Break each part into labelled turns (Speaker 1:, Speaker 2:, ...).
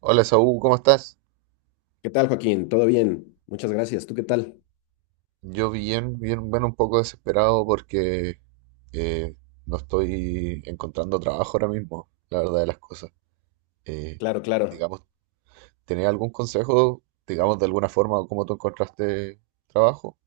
Speaker 1: Hola Saúl, ¿cómo estás?
Speaker 2: ¿Qué tal, Joaquín? ¿Todo bien? Muchas gracias. ¿Tú qué tal?
Speaker 1: Yo bien, bien, bueno, un poco desesperado porque eh, no estoy encontrando trabajo ahora mismo, la verdad de las cosas. Eh,
Speaker 2: Claro, claro.
Speaker 1: digamos, ¿tenés algún consejo, digamos, de alguna forma, cómo tú encontraste trabajo?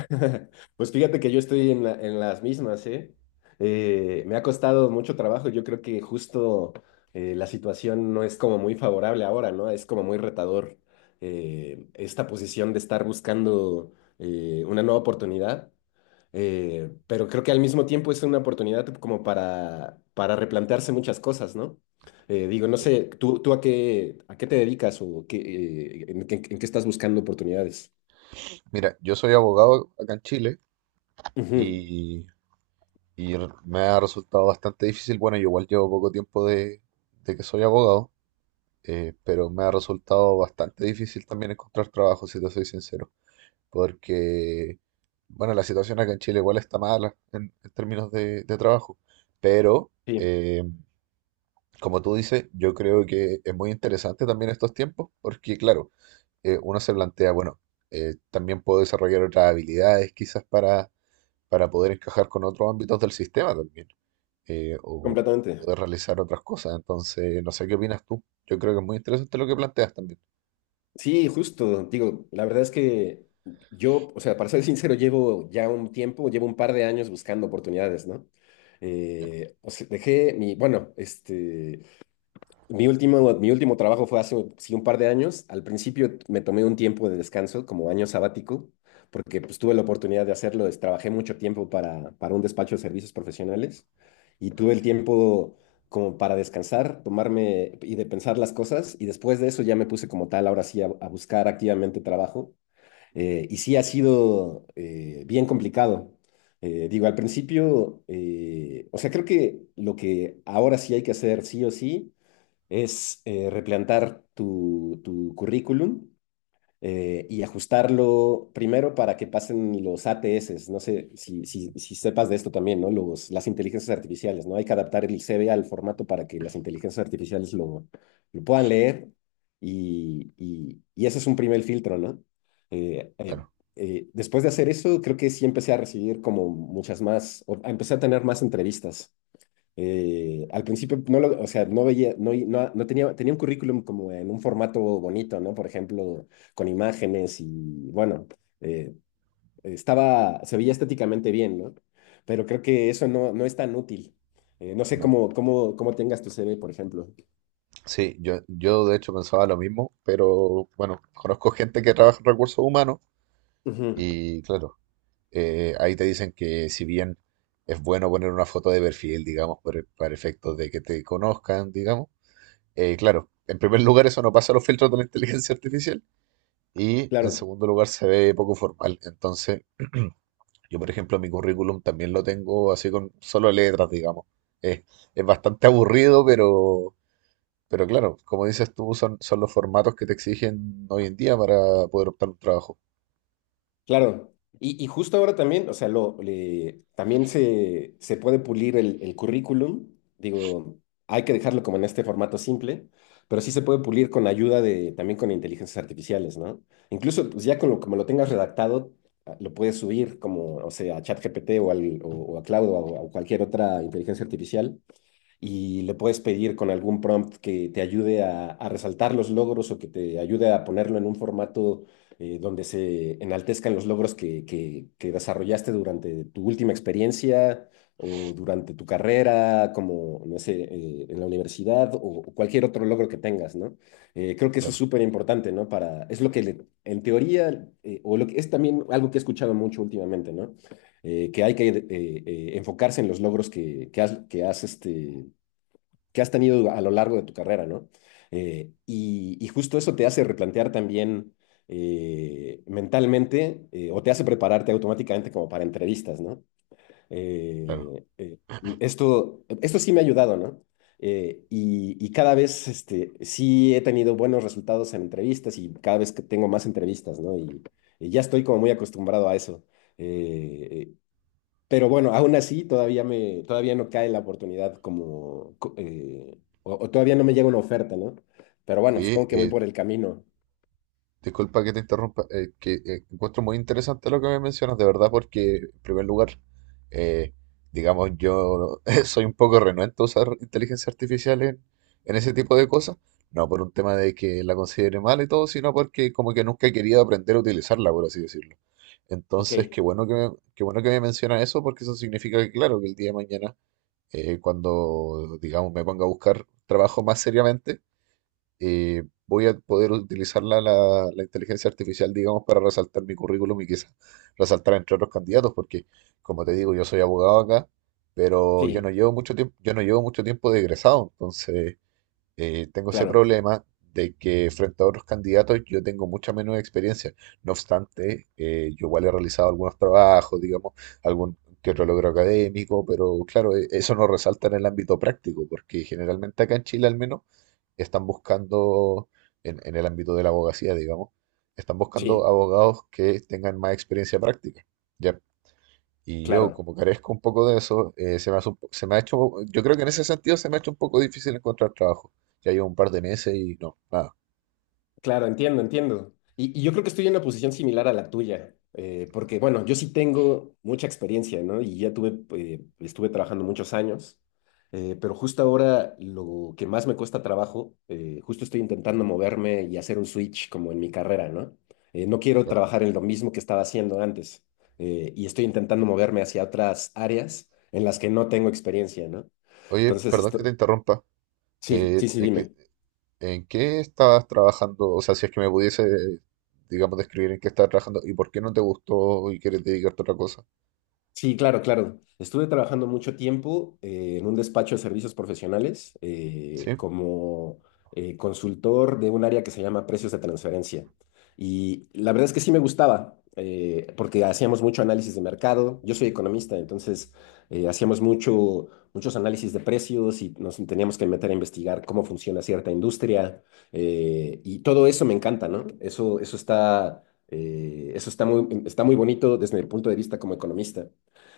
Speaker 2: Pues fíjate que yo estoy en en las mismas, ¿eh? Me ha costado mucho trabajo. Yo creo que justo la situación no es como muy favorable ahora, ¿no? Es como muy retador, esta posición de estar buscando una nueva oportunidad. Pero creo que al mismo tiempo es una oportunidad como para replantearse muchas cosas, ¿no? Digo, no
Speaker 1: Sí.
Speaker 2: sé, ¿tú a qué te dedicas o qué, en, qué en qué estás buscando oportunidades?
Speaker 1: Mira, yo soy abogado acá en Chile
Speaker 2: Ujú,
Speaker 1: y, y me ha resultado bastante difícil. Bueno, yo igual llevo poco tiempo de que soy abogado, pero me ha resultado bastante difícil también encontrar trabajo, si te soy sincero. Porque, bueno, la situación acá en Chile igual está mala en términos de trabajo, pero,
Speaker 2: sí,
Speaker 1: como tú dices, yo creo que es muy interesante también estos tiempos, porque, claro, uno se plantea, bueno, también puedo desarrollar otras habilidades quizás para poder encajar con otros ámbitos del sistema también, o
Speaker 2: completamente.
Speaker 1: poder realizar otras cosas, entonces, no sé qué opinas tú, yo creo que es muy interesante lo que planteas también.
Speaker 2: Sí, justo. Digo, la verdad es que yo, o sea, para ser sincero, llevo ya un tiempo, llevo un par de años buscando oportunidades, ¿no?
Speaker 1: Ya,
Speaker 2: O sea, dejé mi, bueno, este, mi último trabajo fue hace sí, un par de años. Al principio me tomé un tiempo de descanso, como año sabático, porque pues, tuve la oportunidad de hacerlo. Trabajé mucho tiempo para un despacho de servicios profesionales y tuve el tiempo como para descansar, tomarme y de pensar las cosas. Y después de eso ya me puse como tal, ahora sí, a buscar activamente trabajo. Y sí ha sido, bien complicado. Digo, al principio, o sea, creo que lo que ahora sí hay que hacer sí o sí es, replantar tu currículum, y ajustarlo primero para que pasen los ATS. No sé si sepas de esto también, ¿no? Los, las inteligencias artificiales, ¿no? Hay que adaptar el CV al formato para que las inteligencias artificiales lo puedan leer y, y ese es un primer filtro, ¿no? Eh, eh,
Speaker 1: claro.
Speaker 2: después de hacer eso, creo que sí empecé a recibir como muchas más, empecé a tener más entrevistas, al principio no lo, o sea, no veía, no tenía, tenía un currículum como en un formato bonito, ¿no? Por ejemplo, con imágenes y bueno, eh, estaba, se veía estéticamente bien, ¿no? Pero creo que eso no es tan útil. No sé
Speaker 1: No,
Speaker 2: cómo tengas tu CV, por ejemplo.
Speaker 1: sí, yo de hecho pensaba lo mismo, pero bueno, conozco gente que trabaja en recursos humanos
Speaker 2: Ujú,
Speaker 1: y claro, ahí te dicen que si bien es bueno poner una foto de perfil, digamos, para efectos de que te conozcan, digamos, claro, en primer lugar eso no pasa los filtros de la inteligencia artificial y en
Speaker 2: claro.
Speaker 1: segundo lugar se ve poco formal. Entonces, yo por ejemplo mi currículum también lo tengo así con solo letras, digamos. Es, es bastante aburrido, pero... Pero claro, como dices tú, son los formatos que te exigen hoy en día para poder optar un trabajo.
Speaker 2: Claro, y justo ahora también, o sea, lo, también se puede pulir el currículum, digo, hay que dejarlo como en este formato simple, pero sí se puede pulir con ayuda de, también con inteligencias artificiales, ¿no? Incluso, pues ya con lo, como lo tengas redactado, ah, lo puedes subir como, o sea, a ChatGPT o, al, o a Cloud o a cualquier otra inteligencia artificial y le puedes pedir con algún prompt que te ayude a resaltar los logros o que te ayude a ponerlo en un formato, donde se enaltezcan los logros que desarrollaste durante tu última experiencia o durante tu carrera, como, no sé, en la universidad o cualquier otro logro que tengas, ¿no? Creo que eso es
Speaker 1: Claro,
Speaker 2: súper importante, ¿no? Para, es lo que en teoría, o lo que es también algo que he escuchado mucho últimamente, ¿no? Que hay que enfocarse en los logros que has este, que has tenido a lo largo de tu carrera, ¿no? Y, y justo eso te hace replantear también, mentalmente, o te hace prepararte automáticamente como para entrevistas, ¿no?
Speaker 1: claro.
Speaker 2: Eh, eh, esto sí me ha ayudado, ¿no? Y, y cada vez este, sí he tenido buenos resultados en entrevistas y cada vez que tengo más entrevistas, ¿no? Y ya estoy como muy acostumbrado a eso. Eh, pero bueno, aún así todavía no cae la oportunidad como, o todavía no me llega una oferta, ¿no? Pero bueno,
Speaker 1: Oye,
Speaker 2: supongo que voy por el camino.
Speaker 1: disculpa que te interrumpa, que encuentro muy interesante lo que me mencionas, de verdad, porque en primer lugar, eh, digamos, yo soy un poco renuente a usar inteligencia artificial en ese tipo de cosas. No por un tema de que la considere mal y todo, sino porque como que nunca he querido aprender a utilizarla, por así decirlo.
Speaker 2: Ok,
Speaker 1: Entonces, qué bueno que me mencionas eso, porque eso significa que, claro, que el día de mañana cuando, digamos, me ponga a buscar trabajo más seriamente, voy a poder utilizar la inteligencia artificial, digamos, para resaltar mi currículum y quizás resaltar entre otros candidatos, porque, como te digo, yo soy abogado acá, pero
Speaker 2: sí,
Speaker 1: yo no llevo mucho tiempo de egresado, entonces tengo ese
Speaker 2: claro,
Speaker 1: problema de que frente a otros candidatos yo tengo mucha menos experiencia. No obstante, yo igual he realizado algunos trabajos, digamos, algún que otro logro académico, pero claro, eso no resalta en el ámbito práctico, porque generalmente acá en Chile al menos están buscando, en el ámbito de la abogacía, digamos, están buscando
Speaker 2: sí,
Speaker 1: abogados que tengan más experiencia práctica. ¿Ya? Y yo,
Speaker 2: claro.
Speaker 1: como carezco un poco de eso, se me hace un po- se me ha hecho, yo creo que en ese sentido se me ha hecho un poco difícil encontrar trabajo. Ya llevo un par de meses y no, nada,
Speaker 2: Claro, entiendo, entiendo. Y yo creo que estoy en una posición similar a la tuya, porque bueno, yo sí tengo mucha experiencia, ¿no? Y ya tuve, estuve trabajando muchos años, pero justo ahora lo que más me cuesta trabajo, justo estoy intentando moverme y hacer un switch como en mi carrera, ¿no? No quiero
Speaker 1: claro.
Speaker 2: trabajar en lo mismo que estaba haciendo antes, y estoy intentando moverme hacia otras áreas en las que no tengo experiencia, ¿no?
Speaker 1: Oye,
Speaker 2: Entonces,
Speaker 1: perdón que te
Speaker 2: esto,
Speaker 1: interrumpa.
Speaker 2: sí,
Speaker 1: eh,
Speaker 2: sí, sí,
Speaker 1: ¿en qué,
Speaker 2: dime.
Speaker 1: en qué estabas trabajando? O sea, si es que me pudiese, digamos, describir en qué estabas trabajando y por qué no te gustó y quieres dedicarte a otra cosa.
Speaker 2: Sí, claro, claro. Estuve trabajando mucho tiempo, en un despacho de servicios profesionales,
Speaker 1: Sí,
Speaker 2: como, consultor de un área que se llama precios de transferencia. Y la verdad es que sí me gustaba, porque hacíamos mucho análisis de mercado. Yo soy economista, entonces hacíamos muchos análisis de precios y nos teníamos que meter a investigar cómo funciona cierta industria. Y todo eso me encanta, ¿no? Eso está está muy bonito desde el punto de vista como economista,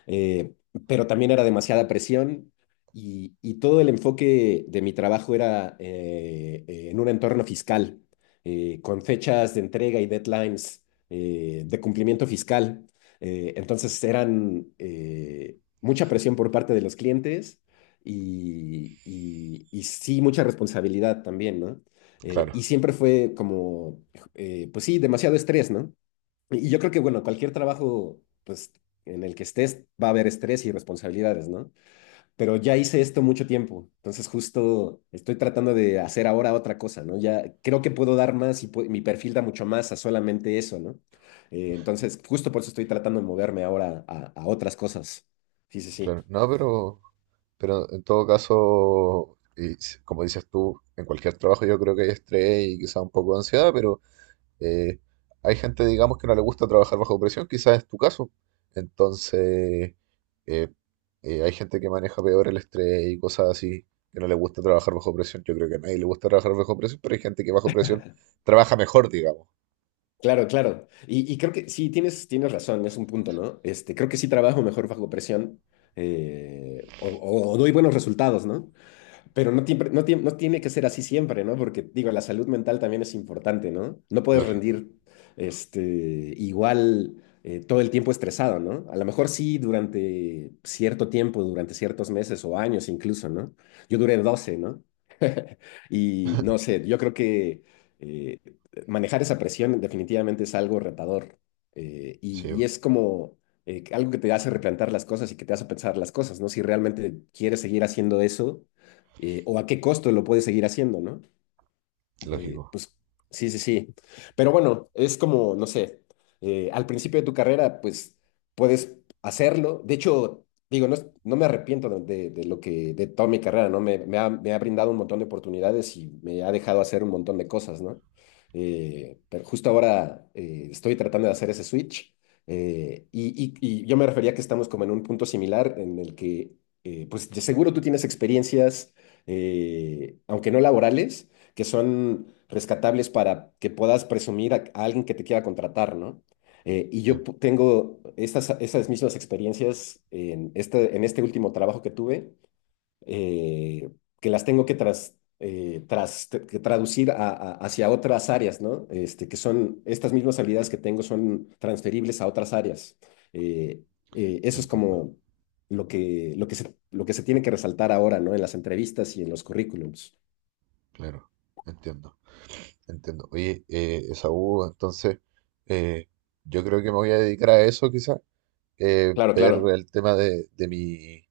Speaker 2: eh, pero también era demasiada presión y todo el enfoque de mi trabajo era, en un entorno fiscal, con fechas de entrega y deadlines, de cumplimiento fiscal. Entonces eran, mucha presión por parte de los clientes y, y sí mucha responsabilidad también, ¿no? Y
Speaker 1: claro,
Speaker 2: siempre fue como, pues sí, demasiado estrés, ¿no? Y yo creo que, bueno, cualquier trabajo, pues, en el que estés, va a haber estrés y responsabilidades, ¿no? Pero ya hice esto mucho tiempo, entonces justo estoy tratando de hacer ahora otra cosa, ¿no? Ya creo que puedo dar más y mi perfil da mucho más a solamente eso, ¿no? Entonces, justo por eso estoy tratando de moverme ahora a otras cosas. Sí, sí,
Speaker 1: claro.
Speaker 2: sí.
Speaker 1: No, pero en todo caso, y como dices tú, en cualquier trabajo yo creo que hay estrés y quizá un poco de ansiedad, pero Eh, hay gente, digamos, que no le gusta trabajar bajo presión, quizás es tu caso. Entonces, eh, hay gente que maneja peor el estrés y cosas así, que no le gusta trabajar bajo presión. Yo creo que a nadie le gusta trabajar bajo presión, pero hay gente que bajo presión trabaja mejor, digamos.
Speaker 2: Claro, claro. Y creo que sí, tienes razón, es un punto, ¿no? Este, creo que sí trabajo mejor bajo presión, o doy buenos resultados, ¿no? Pero no, no tiene que ser así siempre, ¿no? Porque, digo, la salud mental también es importante, ¿no? No puedes
Speaker 1: Lógico,
Speaker 2: rendir este, igual, todo el tiempo estresado, ¿no? A lo mejor sí durante cierto tiempo, durante ciertos meses o años incluso, ¿no? Yo duré doce, ¿no? Y no sé, yo creo que eh, manejar esa presión definitivamente es algo retador. Y,
Speaker 1: sí,
Speaker 2: y es como, algo que te hace replantar las cosas y que te hace pensar las cosas, ¿no? Si realmente quieres seguir haciendo eso, o a qué costo lo puedes seguir haciendo, ¿no?
Speaker 1: lógico,
Speaker 2: Pues sí, sí, sí. Pero bueno, es como, no sé, al principio de tu carrera, pues puedes hacerlo. De hecho, digo, no, no me arrepiento de, de lo que, de toda mi carrera, ¿no? Me ha brindado un montón de oportunidades y me ha dejado hacer un montón de cosas, ¿no? Pero justo ahora, estoy tratando de hacer ese switch. Y, y yo me refería que estamos como en un punto similar en el que, pues de seguro tú tienes experiencias, aunque no laborales, que son rescatables para que puedas presumir a alguien que te quiera contratar, ¿no? Y
Speaker 1: sí,
Speaker 2: yo tengo esas mismas experiencias en este último trabajo que tuve, eh, que las tengo que, que traducir hacia otras áreas, ¿no? Este, que son, estas mismas habilidades que tengo son transferibles a otras áreas. Eh, eso es
Speaker 1: entiendo,
Speaker 2: como lo que, lo que se tiene que resaltar ahora, ¿no? En las entrevistas y en los currículums.
Speaker 1: claro, entiendo, entiendo. Oye, Esaú, entonces, eh, yo creo que me voy a dedicar a eso, quizás,
Speaker 2: Claro,
Speaker 1: ver
Speaker 2: claro.
Speaker 1: el tema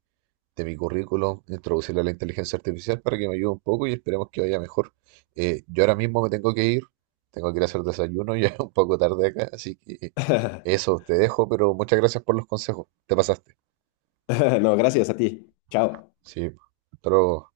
Speaker 1: de mi currículum, introducirle la inteligencia artificial para que me ayude un poco y esperemos que vaya mejor. Yo ahora mismo me tengo que ir a hacer desayuno, ya es un poco tarde acá, así que eso te dejo, pero muchas gracias por los consejos, te pasaste.
Speaker 2: No, gracias a ti. Chao.
Speaker 1: Sí, pero